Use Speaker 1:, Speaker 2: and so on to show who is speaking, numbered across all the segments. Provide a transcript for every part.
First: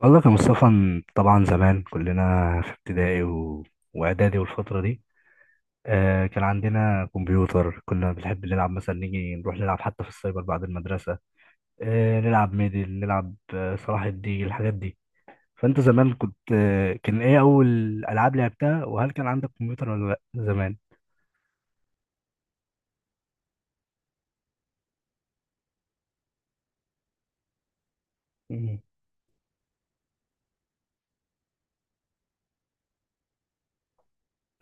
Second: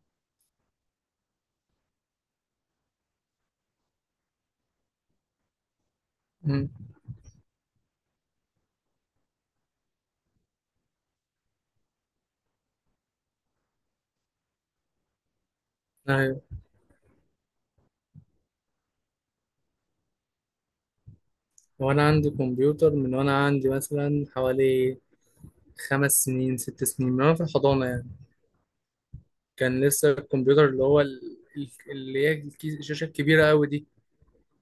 Speaker 1: والله كان مصطفى. طبعا زمان كلنا في ابتدائي واعدادي والفتره دي كان
Speaker 2: مم.
Speaker 1: عندنا كمبيوتر، كنا بنحب نلعب مثلا، نيجي نروح نلعب حتى في السايبر بعد المدرسه. نلعب ميدل، نلعب صلاح الدين، الحاجات دي. فانت زمان كنت
Speaker 2: أيوة،
Speaker 1: آه كان ايه اول العاب لعبتها؟ وهل كان عندك كمبيوتر ولا لا زمان؟
Speaker 2: وأنا عندي كمبيوتر من وأنا عندي مثلا حوالي 5 سنين 6 سنين من وأنا في الحضانة يعني.
Speaker 1: مم.
Speaker 2: كان لسه الكمبيوتر اللي هو اللي هي الشاشة الكبيرة أوي دي،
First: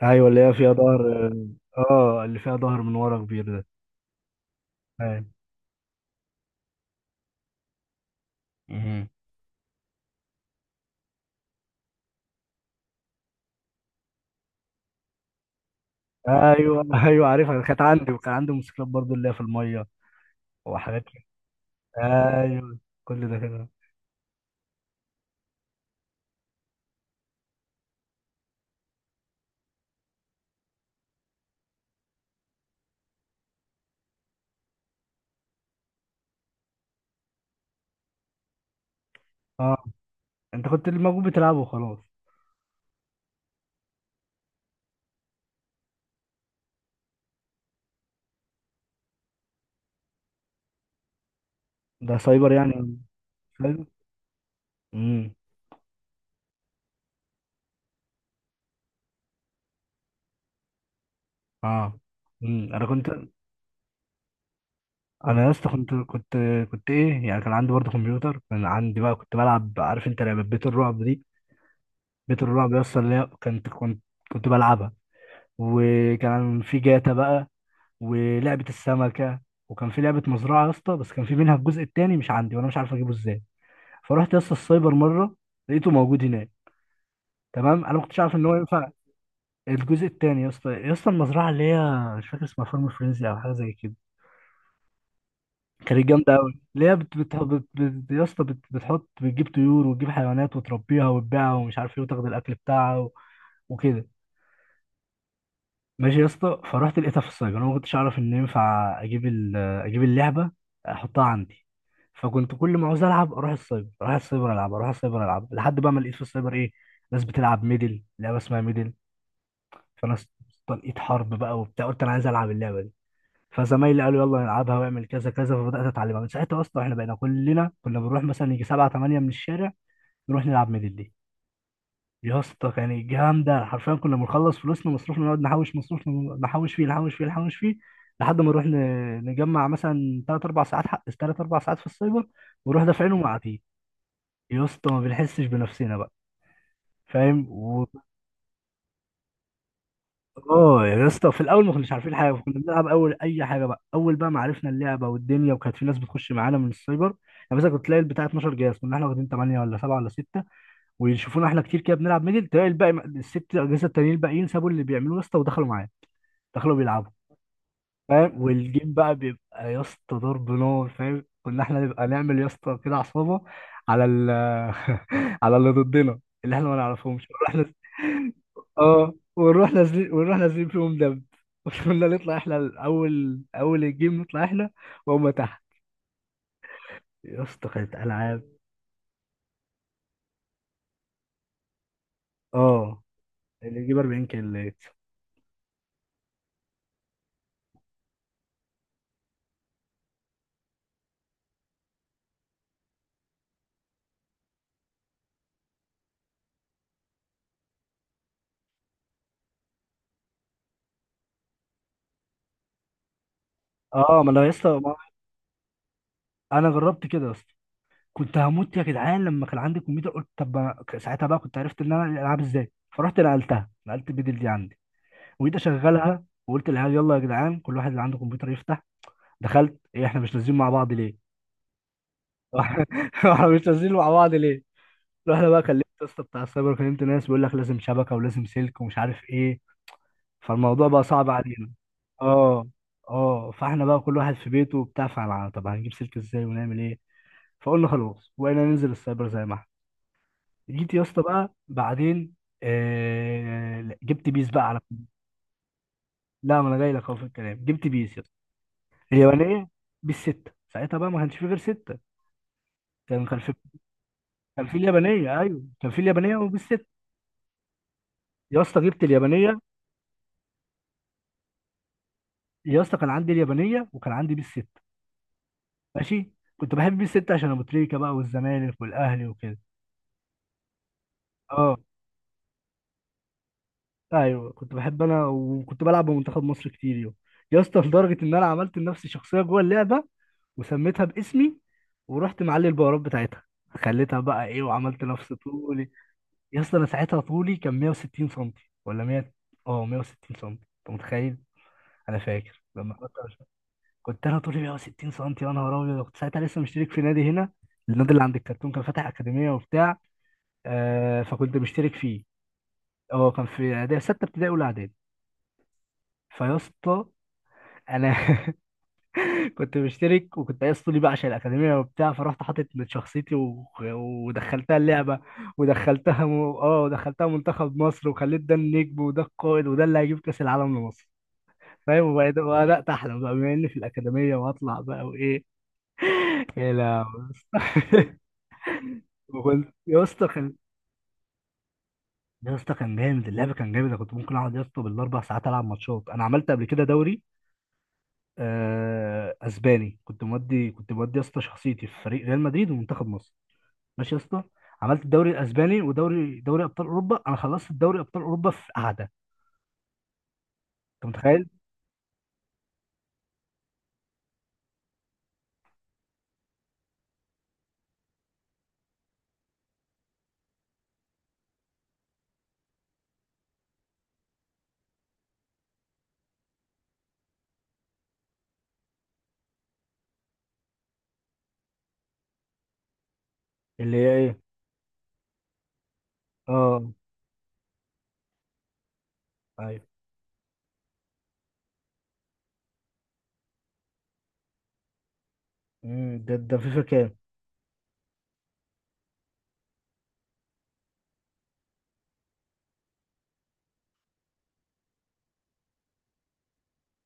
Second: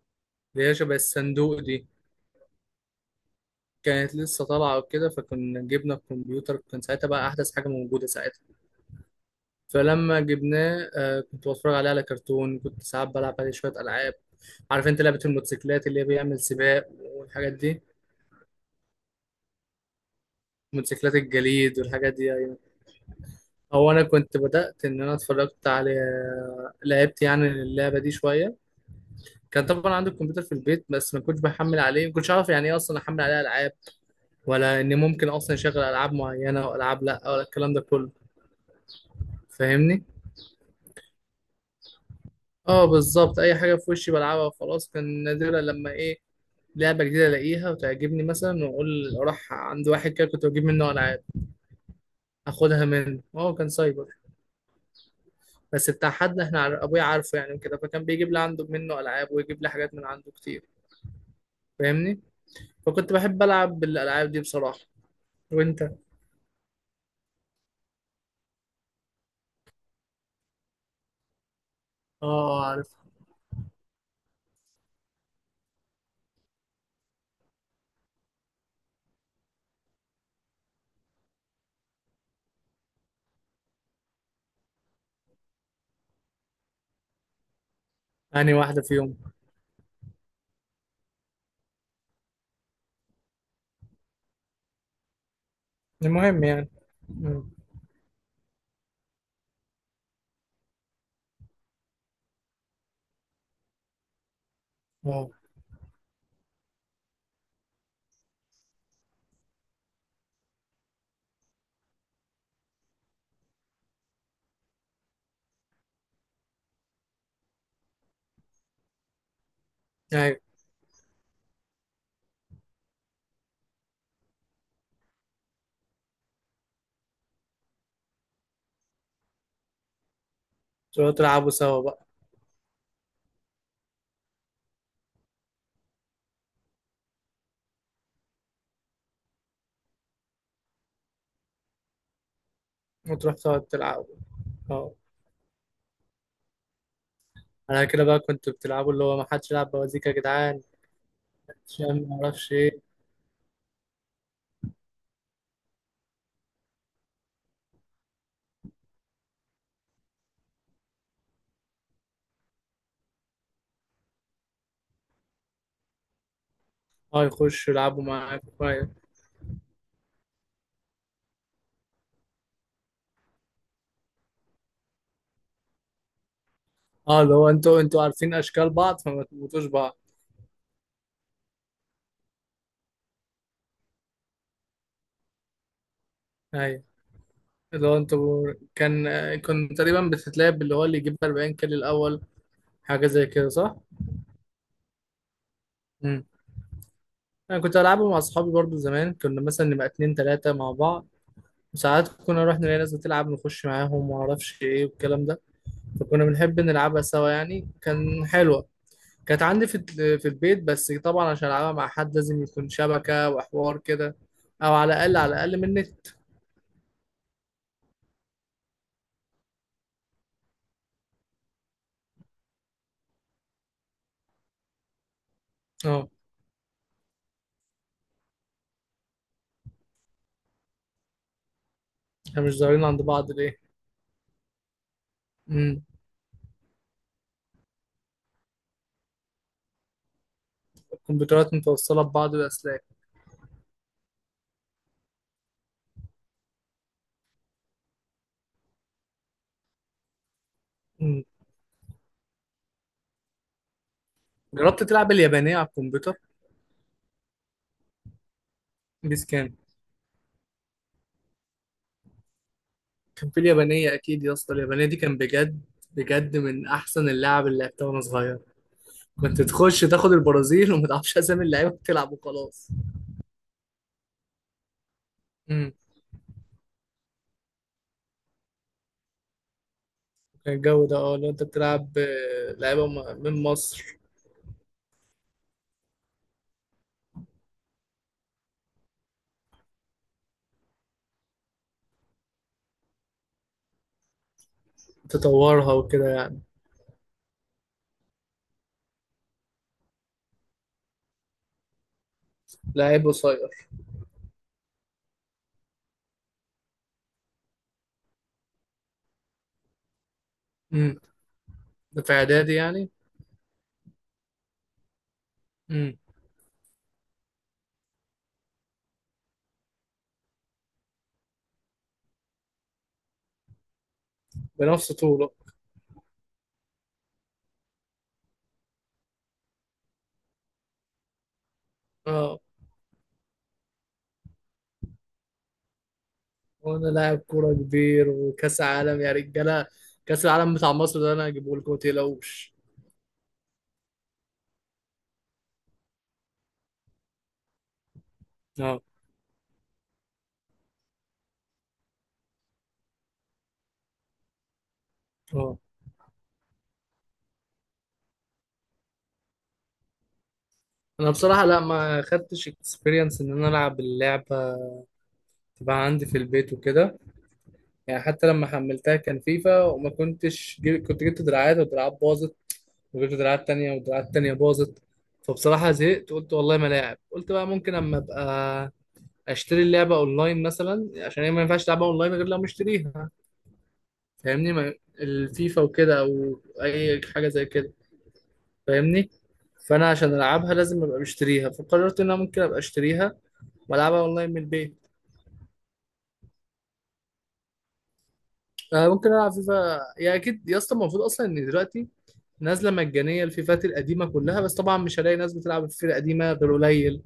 Speaker 1: ايوه، اللي هي
Speaker 2: اللي
Speaker 1: فيها
Speaker 2: هي شبه
Speaker 1: ظهر.
Speaker 2: الصندوق دي،
Speaker 1: اه، اللي فيها ظهر من ورا كبير ده.
Speaker 2: كانت لسه طالعة وكده.
Speaker 1: ايوه.
Speaker 2: فكنا جبنا الكمبيوتر، كان ساعتها بقى أحدث حاجة موجودة ساعتها.
Speaker 1: مم.
Speaker 2: فلما جبناه كنت بتفرج عليه على كرتون، كنت ساعات بلعب عليه شوية ألعاب. عارف أنت لعبة الموتوسيكلات اللي هي بيعمل
Speaker 1: ايوه،
Speaker 2: سباق
Speaker 1: ايوه
Speaker 2: والحاجات
Speaker 1: عارفها، كانت
Speaker 2: دي،
Speaker 1: عندي، وكان عندي موتوسيكلات برضو اللي هي في الميه وحاجات.
Speaker 2: موتوسيكلات الجليد والحاجات دي؟ أيوة.
Speaker 1: ايوه، كل ده كده.
Speaker 2: هو انا كنت بدات ان انا اتفرجت على، لعبت يعني اللعبه دي شويه. كان طبعا عندي الكمبيوتر في البيت بس ما كنتش بحمل عليه، ما كنتش اعرف يعني ايه اصلا احمل عليه العاب، ولا ان ممكن اصلا يشغل العاب معينه والعاب لا، ولا الكلام ده كله.
Speaker 1: اه،
Speaker 2: فاهمني؟
Speaker 1: انت كنت اللي موجود بتلعبه وخلاص.
Speaker 2: اه بالظبط، اي حاجه في وشي بلعبها وخلاص. كان نادرا لما ايه، لعبه جديده الاقيها وتعجبني مثلا واقول اروح عند واحد كده كنت بجيب منه العاب،
Speaker 1: ده سايبر
Speaker 2: اخدها
Speaker 1: يعني.
Speaker 2: منه. اه كان
Speaker 1: سايبر.
Speaker 2: سايبر،
Speaker 1: امم.
Speaker 2: بس بتاع حد احنا ابويا عارفه يعني كده، فكان بيجيب لي عنده منه العاب ويجيب لي حاجات من عنده كتير.
Speaker 1: اه.
Speaker 2: فاهمني؟
Speaker 1: امم، انا كنت.
Speaker 2: فكنت بحب العب بالالعاب دي بصراحه.
Speaker 1: انا يا اسطى
Speaker 2: وانت؟
Speaker 1: كنت
Speaker 2: اه.
Speaker 1: كنت كنت ايه يعني؟ كان عندي برضه كمبيوتر، كان عندي بقى كنت بلعب. عارف انت لعبه بيت الرعب دي؟ بيت
Speaker 2: آه،
Speaker 1: الرعب يا
Speaker 2: عارف.
Speaker 1: اسطى، اللي هي كنت كنت بلعبها. وكان في جاتا بقى، ولعبه السمكه. وكان في لعبه مزرعه يا اسطى، بس كان في منها الجزء الثاني مش عندي، وانا مش عارف اجيبه ازاي. فرحت يا اسطى السايبر مره، لقيته موجود هناك. تمام، انا ما كنتش عارف ان هو
Speaker 2: يعني واحده
Speaker 1: ينفع.
Speaker 2: فيهم؟
Speaker 1: الجزء التاني يا اسطى، يا اسطى المزرعه اللي هي مش فاكر اسمها، فارم فريزي او حاجه زي كده. كانت جامده
Speaker 2: المهم
Speaker 1: قوي،
Speaker 2: يعني.
Speaker 1: اللي هي بت بت
Speaker 2: مم.
Speaker 1: بت بت يا اسطى بتحط، بتجيب طيور وتجيب حيوانات وتربيها وتبيعها ومش عارف ايه، وتاخد الاكل بتاعها وكده.
Speaker 2: اه،
Speaker 1: ماشي يا اسطى، فرحت لقيتها في السايبر، انا ما كنتش اعرف ان ينفع اجيب اللعبه، احطها عندي. فكنت كل ما عاوز العب اروح السايبر، اروح السايبر العب، اروح السايبر العب، لحد بقى ما لقيت في السايبر ايه، ناس بتلعب ميدل، لعبه اسمها ميدل. فانا است-
Speaker 2: ايوه،
Speaker 1: لقيت حرب بقى وبتاع، قلت انا عايز العب اللعبه دي. فزمايلي قالوا يلا نلعبها، واعمل كذا كذا، فبدات اتعلمها من ساعتها. اصلا احنا بقينا كلنا كنا بنروح، مثلا يجي سبعة تمانية من الشارع نروح نلعب ميدلي.
Speaker 2: تروحوا تلعبوا سوا بقى
Speaker 1: يا اسطى كان جامده، حرفيا كنا بنخلص فلوسنا مصروفنا، نقعد نحوش مصروفنا، نحوش فيه نحوش فيه نحوش فيه، لحد ما نروح نجمع مثلا ثلاث اربع ساعات، حق ثلاث اربع ساعات في السايبر، ونروح دافعينهم
Speaker 2: وتروح
Speaker 1: وقاعدين.
Speaker 2: تقعد تلعبوا.
Speaker 1: يا اسطى
Speaker 2: اه،
Speaker 1: ما بنحسش بنفسنا بقى. فاهم؟
Speaker 2: على كده بقى كنتوا بتلعبوا اللي هو ما حدش يلعب بوازيك يا جدعان،
Speaker 1: اه يا اسطى، في الاول ما كناش
Speaker 2: عشان
Speaker 1: عارفين
Speaker 2: ما
Speaker 1: حاجه،
Speaker 2: اعرفش
Speaker 1: كنا
Speaker 2: ايه.
Speaker 1: بنلعب اول اي حاجه بقى، اول بقى ما عرفنا اللعبه والدنيا، وكانت في ناس بتخش معانا من السايبر. يعني مثلا كنت تلاقي البتاع 12 جهاز، كنا احنا واخدين 8 ولا 7 ولا 6، ويشوفونا احنا كتير كده بنلعب ميدل، تلاقي الباقي الست اجهزه التانيين الباقيين سابوا اللي بيعملوه يا اسطى ودخلوا معانا، دخلوا بيلعبوا.
Speaker 2: اه يخشوا يلعبوا
Speaker 1: فاهم؟
Speaker 2: معاك. أيوة.
Speaker 1: والجيم بقى بيبقى يا اسطى ضرب نار، فاهم، كنا احنا نبقى نعمل يا اسطى كده عصابه، على ال على اللي ضدنا، اللي احنا ما
Speaker 2: اه
Speaker 1: نعرفهمش،
Speaker 2: اللي هو انتوا عارفين اشكال بعض
Speaker 1: اه
Speaker 2: فما تموتوش
Speaker 1: ونروح
Speaker 2: بعض.
Speaker 1: نازلين، ونروح نازلين فيهم دب. وكنا نطلع احنا الاول، اول الجيم نطلع احنا وهم تحت.
Speaker 2: ايوه
Speaker 1: يا اسطى
Speaker 2: اللي
Speaker 1: كانت
Speaker 2: هو انتوا
Speaker 1: العاب.
Speaker 2: كان، كنت تقريبا بتتلعب اللي هو اللي يجيب 40 كيلو الاول،
Speaker 1: اه،
Speaker 2: حاجه زي كده صح؟
Speaker 1: اللي يجيب 40 كيلو.
Speaker 2: مم. انا كنت العبه مع اصحابي برضو زمان، كنا مثلا نبقى اتنين تلاتة مع بعض، وساعات كنا نروح نلاقي ناس بتلعب نخش معاهم وما اعرفش ايه والكلام ده. فكنا بنحب نلعبها سوا، يعني كان حلوة. كانت عندي في في البيت بس طبعا عشان العبها مع حد لازم يكون شبكة وحوار كده،
Speaker 1: اه ما انا يا
Speaker 2: او
Speaker 1: اسطى
Speaker 2: على
Speaker 1: ما-
Speaker 2: الاقل من النت.
Speaker 1: انا جربت كده يا اسطى. كنت هموت يا جدعان لما كان عندي كمبيوتر، قلت طب ما- ساعتها بقى كنت عرفت ان انا العب ازاي، فرحت نقلت البدل دي عندي، وجيت
Speaker 2: اه،
Speaker 1: اشغلها، وقلت للعيال يلا يا جدعان كل واحد اللي عنده كمبيوتر يفتح. دخلت ايه، احنا مش نازلين مع بعض ليه؟
Speaker 2: احنا مش ظاهرين عند بعض
Speaker 1: احنا
Speaker 2: ليه؟
Speaker 1: مش نازلين مع بعض ليه؟ رحنا بقى كلمت
Speaker 2: امم.
Speaker 1: يا اسطى بتاع السايبر، كلمت ناس، بيقول لك لازم شبكه، ولازم سلك، ومش عارف ايه. فالموضوع بقى صعب
Speaker 2: الكمبيوترات
Speaker 1: علينا.
Speaker 2: متوصلة ببعض
Speaker 1: اه،
Speaker 2: بأسلاك.
Speaker 1: اه. فاحنا بقى كل واحد في بيته وبتاع، فعلا طب هنجيب سلك ازاي ونعمل ايه؟ فقلنا خلاص، وبقينا ننزل السايبر زي ما احنا. جيت يا اسطى
Speaker 2: امم.
Speaker 1: بقى بعدين، لا، جبت بيس بقى على.
Speaker 2: جربت تلعب اليابانية على الكمبيوتر؟
Speaker 1: لا، ما انا جاي لك اهو في الكلام، جبت بيس يا اسطى،
Speaker 2: بيس.
Speaker 1: اليابانيه. بيس 6، ساعتها بقى ما كانش في غير 6. كان
Speaker 2: كان
Speaker 1: كان
Speaker 2: في
Speaker 1: في،
Speaker 2: اليابانية أكيد يا اسطى،
Speaker 1: كان في
Speaker 2: اليابانية دي كان
Speaker 1: اليابانيه،
Speaker 2: بجد
Speaker 1: ايوه كان في اليابانيه
Speaker 2: بجد
Speaker 1: وبيس
Speaker 2: من
Speaker 1: 6.
Speaker 2: أحسن اللعب اللي لعبتها وأنا صغير.
Speaker 1: يا اسطى جبت
Speaker 2: كنت
Speaker 1: اليابانيه.
Speaker 2: تخش تاخد البرازيل وما تعرفش أسامي اللعيبة بتلعب وخلاص.
Speaker 1: يا اسطى كان عندي اليابانيه وكان عندي بيس 6.
Speaker 2: امم.
Speaker 1: ماشي. كنت بحب بيس 6 عشان ابو تريكه بقى، والزمالك والاهلي وكده.
Speaker 2: كان الجو ده. اه لو أنت
Speaker 1: اه.
Speaker 2: بتلعب، لعيبة من مصر.
Speaker 1: ايوه، كنت بحب انا، وكنت بلعب بمنتخب مصر كتير يوم. يا اسطى لدرجه ان انا عملت لنفسي شخصيه جوه اللعبه، وسميتها باسمي. ورحت معلي البهارات بتاعتها، خليتها بقى ايه، وعملت نفس
Speaker 2: تطورها
Speaker 1: طولي.
Speaker 2: وكده يعني.
Speaker 1: يا اسطى انا ساعتها طولي كان 160 سم، ولا 100. اه، 160 سم، انت متخيل؟ انا فاكر لما
Speaker 2: لعيب
Speaker 1: كنت
Speaker 2: قصير.
Speaker 1: كنت انا طولي 160 سم، يا نهار ابيض. كنت ساعتها لسه مشترك في نادي هنا، النادي اللي عند الكرتون، كان فاتح اكاديميه وبتاع،
Speaker 2: امم.
Speaker 1: فكنت مشترك
Speaker 2: ده في
Speaker 1: فيه.
Speaker 2: إعدادي يعني.
Speaker 1: اه كان في سته ابتدائي، اولى اعدادي.
Speaker 2: امم.
Speaker 1: فيا اسطى، انا كنت مشترك، وكنت عايز طولي بقى عشان الاكاديميه وبتاع، فرحت حاطط من شخصيتي ودخلتها
Speaker 2: بنفس
Speaker 1: اللعبه.
Speaker 2: طوله.
Speaker 1: اه ودخلتها منتخب مصر، وخليت ده النجم، وده القائد، وده اللي هيجيب كاس العالم لمصر. فاهم؟
Speaker 2: اه.
Speaker 1: وبدات احلم بقى بما اني في الاكاديميه، وهطلع بقى وايه. يا
Speaker 2: وأنا
Speaker 1: لا.
Speaker 2: لاعب كورة كبير وكأس عالم يا رجالة.
Speaker 1: وكنت يا
Speaker 2: كأس
Speaker 1: اسطى كان
Speaker 2: العالم بتاع مصر ده أنا هجيبه لكم
Speaker 1: يا
Speaker 2: متقلقوش.
Speaker 1: اسطى كان جامد اللعبه، كان جامد. انا كنت ممكن اقعد يا اسطى بالاربع ساعات العب ماتشات. انا عملت قبل كده دوري
Speaker 2: اه.
Speaker 1: اسباني. كنت مودي يا اسطى شخصيتي في فريق ريال مدريد ومنتخب مصر. ماشي يا اسطى. عملت الدوري
Speaker 2: اه،
Speaker 1: الاسباني، ودوري ابطال اوروبا. انا خلصت الدوري ابطال اوروبا في قعده،
Speaker 2: انا
Speaker 1: انت
Speaker 2: بصراحه
Speaker 1: متخيل؟
Speaker 2: لا ما خدتش اكسبيرينس ان انا العب اللعبه، تبقى عندي في البيت وكده يعني. حتى لما حملتها كان فيفا وما كنتش كنت جبت دراعات ودراعات باظت، وجبت دراعات تانية ودراعات تانية باظت. فبصراحة زهقت، قلت والله ما لاعب. قلت بقى ممكن اما ابقى اشتري اللعبة اونلاين مثلا، عشان هي ما ينفعش تلعبها اونلاين غير لو مشتريها.
Speaker 1: اللي هي ايه؟
Speaker 2: فاهمني؟ ما... الفيفا وكده او
Speaker 1: اه،
Speaker 2: اي حاجة زي كده. فاهمني؟
Speaker 1: ايوه.
Speaker 2: فانا عشان العبها لازم ابقى مشتريها، فقررت ان انا ممكن ابقى اشتريها بلعبها اونلاين من البيت.
Speaker 1: امم. ده فيفا كام؟
Speaker 2: أه ممكن العب فيفا، يا اكيد يا اسطى. المفروض اصلا ان دلوقتي نازله مجانيه الفيفات القديمه كلها، بس طبعا مش هلاقي ناس بتلعب الفيفا القديمه غير قليل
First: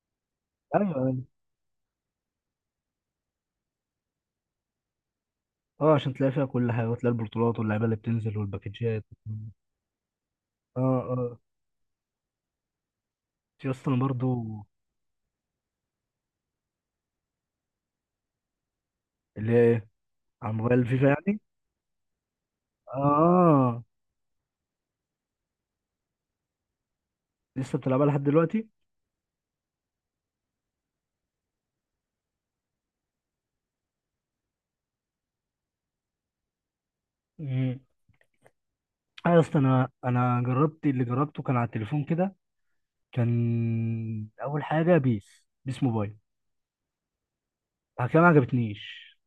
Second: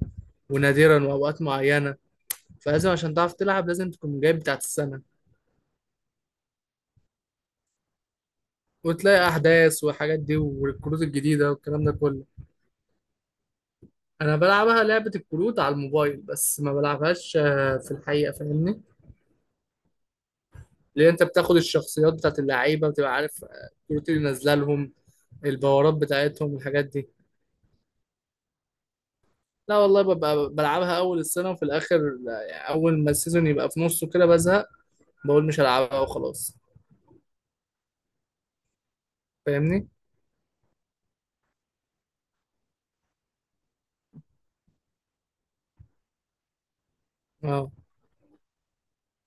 Speaker 1: ايوه،
Speaker 2: ونادرا
Speaker 1: ايوه.
Speaker 2: واوقات معينه. فلازم عشان تعرف تلعب لازم تكون جايب بتاعت السنه،
Speaker 1: اه عشان تلاقي فيها كل حاجه، وتلاقي البطولات، واللعيبه اللي بتنزل، والباكجات.
Speaker 2: وتلاقي احداث والحاجات دي
Speaker 1: اه،
Speaker 2: والكروت
Speaker 1: اه.
Speaker 2: الجديده والكلام ده كله.
Speaker 1: في اصلا
Speaker 2: انا
Speaker 1: برضو.
Speaker 2: بلعبها لعبه الكروت على الموبايل بس ما بلعبهاش في الحقيقه. فاهمني؟
Speaker 1: اللي هي ايه، على موبايل فيفا
Speaker 2: لان انت
Speaker 1: يعني.
Speaker 2: بتاخد الشخصيات بتاعت اللعيبه، بتبقى عارف
Speaker 1: اه،
Speaker 2: الكروت اللي نازله لهم، الباورات بتاعتهم والحاجات دي.
Speaker 1: لسه بتلعبها لحد دلوقتي؟
Speaker 2: لا والله، ببقى بلعبها اول السنه وفي الاخر. لا، يعني اول ما السيزون يبقى في نصه كده بزهق، بقول مش هلعبها وخلاص.
Speaker 1: امم. اه يا اسطى، انا
Speaker 2: فاهمني؟
Speaker 1: انا جربت اللي جربته كان على التليفون كده. كان اول حاجه بيس موبايل.
Speaker 2: اه
Speaker 1: بعد كده ما عجبتنيش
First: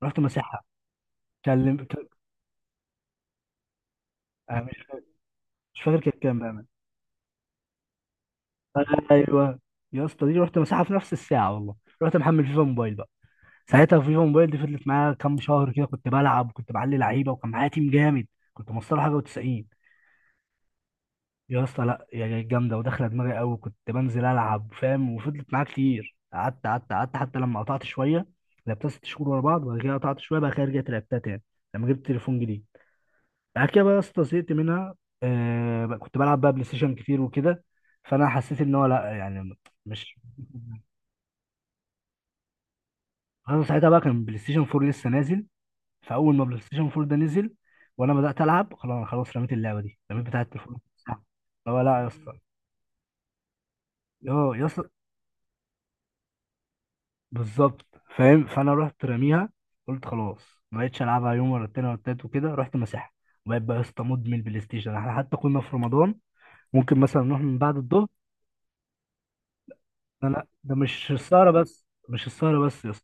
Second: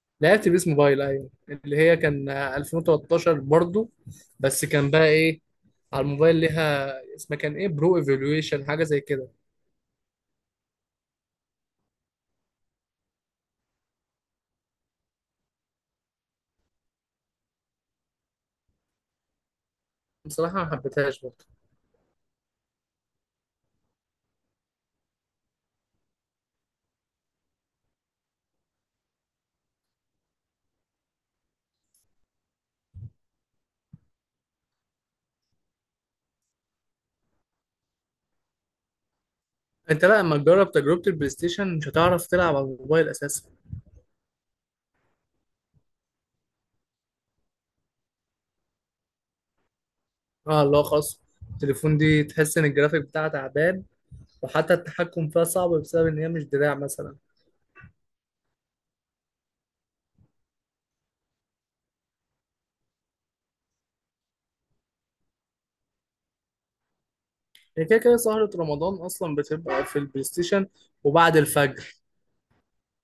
Speaker 1: رحت
Speaker 2: لعبت
Speaker 1: مساحة.
Speaker 2: بيس موبايل، ايوه
Speaker 1: كلم
Speaker 2: اللي هي
Speaker 1: ك-
Speaker 2: كان 2013 برضو.
Speaker 1: أنا
Speaker 2: بس
Speaker 1: مش
Speaker 2: كان
Speaker 1: فاكر.
Speaker 2: بقى ايه،
Speaker 1: مش فاكر
Speaker 2: على
Speaker 1: كانت
Speaker 2: الموبايل
Speaker 1: كام بأمان.
Speaker 2: ليها اسمها كان ايه، برو ايفولويشن حاجه زي كده.
Speaker 1: ايوه، يا اسطى دي رحت مساحة في نفس الساعة والله. رحت محمل فيفا موبايل بقى. ساعتها فيفا موبايل دي فضلت معايا كام شهر كده، كنت بلعب وكنت بعلي لعيبة، وكان معايا تيم جامد. كنت مصطلح حاجة و90.
Speaker 2: بصراحه ما حبيتهاش برضو.
Speaker 1: يا اسطى لا، يا جامدة وداخلة دماغي قوي، كنت بنزل ألعب فاهم. وفضلت معايا كتير، قعدت قعدت قعدت، حتى لما قطعت شوية. لعبتها ست شهور ورا بعض، وبعد كده قطعت شوية بقى كده، رجعت لعبتها تاني لما جبت تليفون جديد. بعد كده بقى يا اسطى زهقت منها. كنت بلعب بقى بلاي ستيشن كتير وكده. فانا حسيت ان هو لا يعني،
Speaker 2: انت
Speaker 1: مش.
Speaker 2: لا، لما تجرب تجربه البلاي ستيشن مش هتعرف تلعب على الموبايل اساسا.
Speaker 1: انا ساعتها بقى كان بلاي ستيشن 4 لسه نازل. فاول ما بلاي ستيشن 4 ده نزل وانا بدات العب، خلاص خلاص، رميت اللعبه دي، رميت بتاعه
Speaker 2: اه
Speaker 1: التليفون.
Speaker 2: لا خلاص.
Speaker 1: هو
Speaker 2: التليفون
Speaker 1: لا يا
Speaker 2: دي
Speaker 1: اسطى.
Speaker 2: تحس ان الجرافيك بتاعها تعبان،
Speaker 1: اه يا
Speaker 2: وحتى
Speaker 1: اسطى.
Speaker 2: التحكم فيها صعب بسبب ان هي مش دراع مثلا.
Speaker 1: بالظبط. فاهم؟ فانا رحت راميها، قلت خلاص، ما بقتش العبها يوم ولا التاني ولا التالت وكده، رحت مسحها. وبقيت بقى يا اسطى مدمن بلاي ستيشن. احنا حتى كنا في رمضان ممكن مثلا نروح من بعد
Speaker 2: هي كده
Speaker 1: الظهر.
Speaker 2: كده سهرة رمضان أصلا بتبقى في البلاي
Speaker 1: انا
Speaker 2: ستيشن.
Speaker 1: ده مش
Speaker 2: وبعد
Speaker 1: السهره بس،
Speaker 2: الفجر.
Speaker 1: مش السهره بس يا اسطى.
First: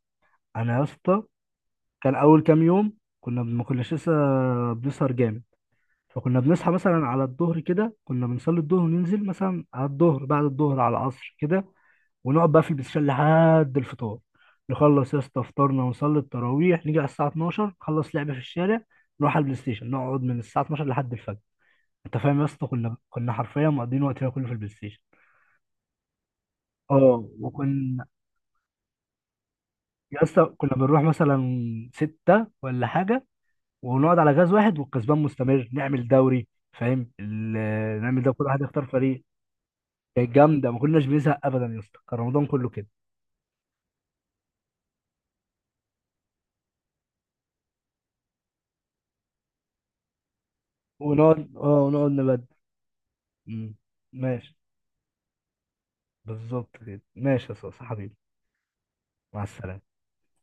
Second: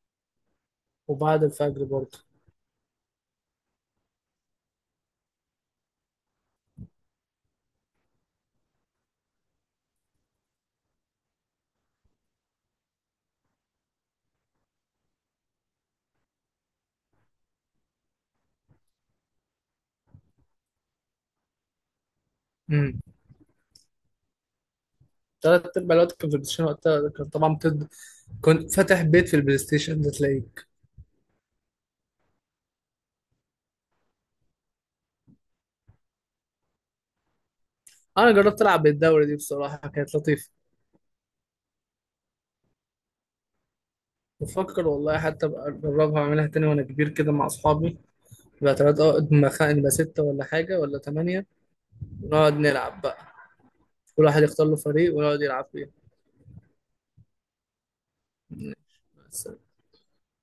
Speaker 1: انا يا اسطى
Speaker 2: وبعد الفجر
Speaker 1: كان
Speaker 2: برضه.
Speaker 1: اول كام يوم كنا ما كناش لسه بنسهر جامد، فكنا بنصحى مثلا على الظهر كده، كنا بنصلي الظهر وننزل مثلا على الظهر، بعد الظهر على العصر كده، ونقعد بقى في البلاي ستيشن لحد الفطار. نخلص يا اسطى فطارنا، ونصلي التراويح، نيجي على الساعه 12 نخلص لعبه في الشارع، نروح على البلاي ستيشن، نقعد من الساعه 12 لحد الفجر. انت فاهم يا اسطى؟ كنا
Speaker 2: امم.
Speaker 1: كنا حرفيا مقضيين وقتنا كله في البلاي ستيشن.
Speaker 2: تلات أرباع الوقت كان في البلاي ستيشن. وقتها كان
Speaker 1: اه،
Speaker 2: طبعا
Speaker 1: وكنا
Speaker 2: كنت فاتح بيت في البلاي ستيشن ده
Speaker 1: يا اسطى
Speaker 2: تلاقيك.
Speaker 1: كنا بنروح مثلا ستة ولا حاجة، ونقعد على غاز واحد، والكسبان مستمر، نعمل دوري، فاهم، نعمل ده
Speaker 2: أنا
Speaker 1: كل واحد
Speaker 2: جربت ألعب
Speaker 1: يختار فريق.
Speaker 2: بالدورة دي بصراحة كانت
Speaker 1: كانت
Speaker 2: لطيفة.
Speaker 1: جامدة، ما كناش بنزهق أبدا يا اسطى، كان رمضان كله كده.
Speaker 2: بفكر والله حتى أبقى أجربها أعملها تاني وأنا كبير كده مع أصحابي. يبقى تلات، أه نبقى نبقى ستة ولا حاجة ولا تمانية،
Speaker 1: ونقعد نبدل.
Speaker 2: ونقعد نلعب بقى.
Speaker 1: مم.
Speaker 2: كل واحد
Speaker 1: ماشي.
Speaker 2: يختار له فريق ونقعد يلعب فيه.
Speaker 1: بالظبط كده، ماشي يا اسطى حبيبي، مع السلامة.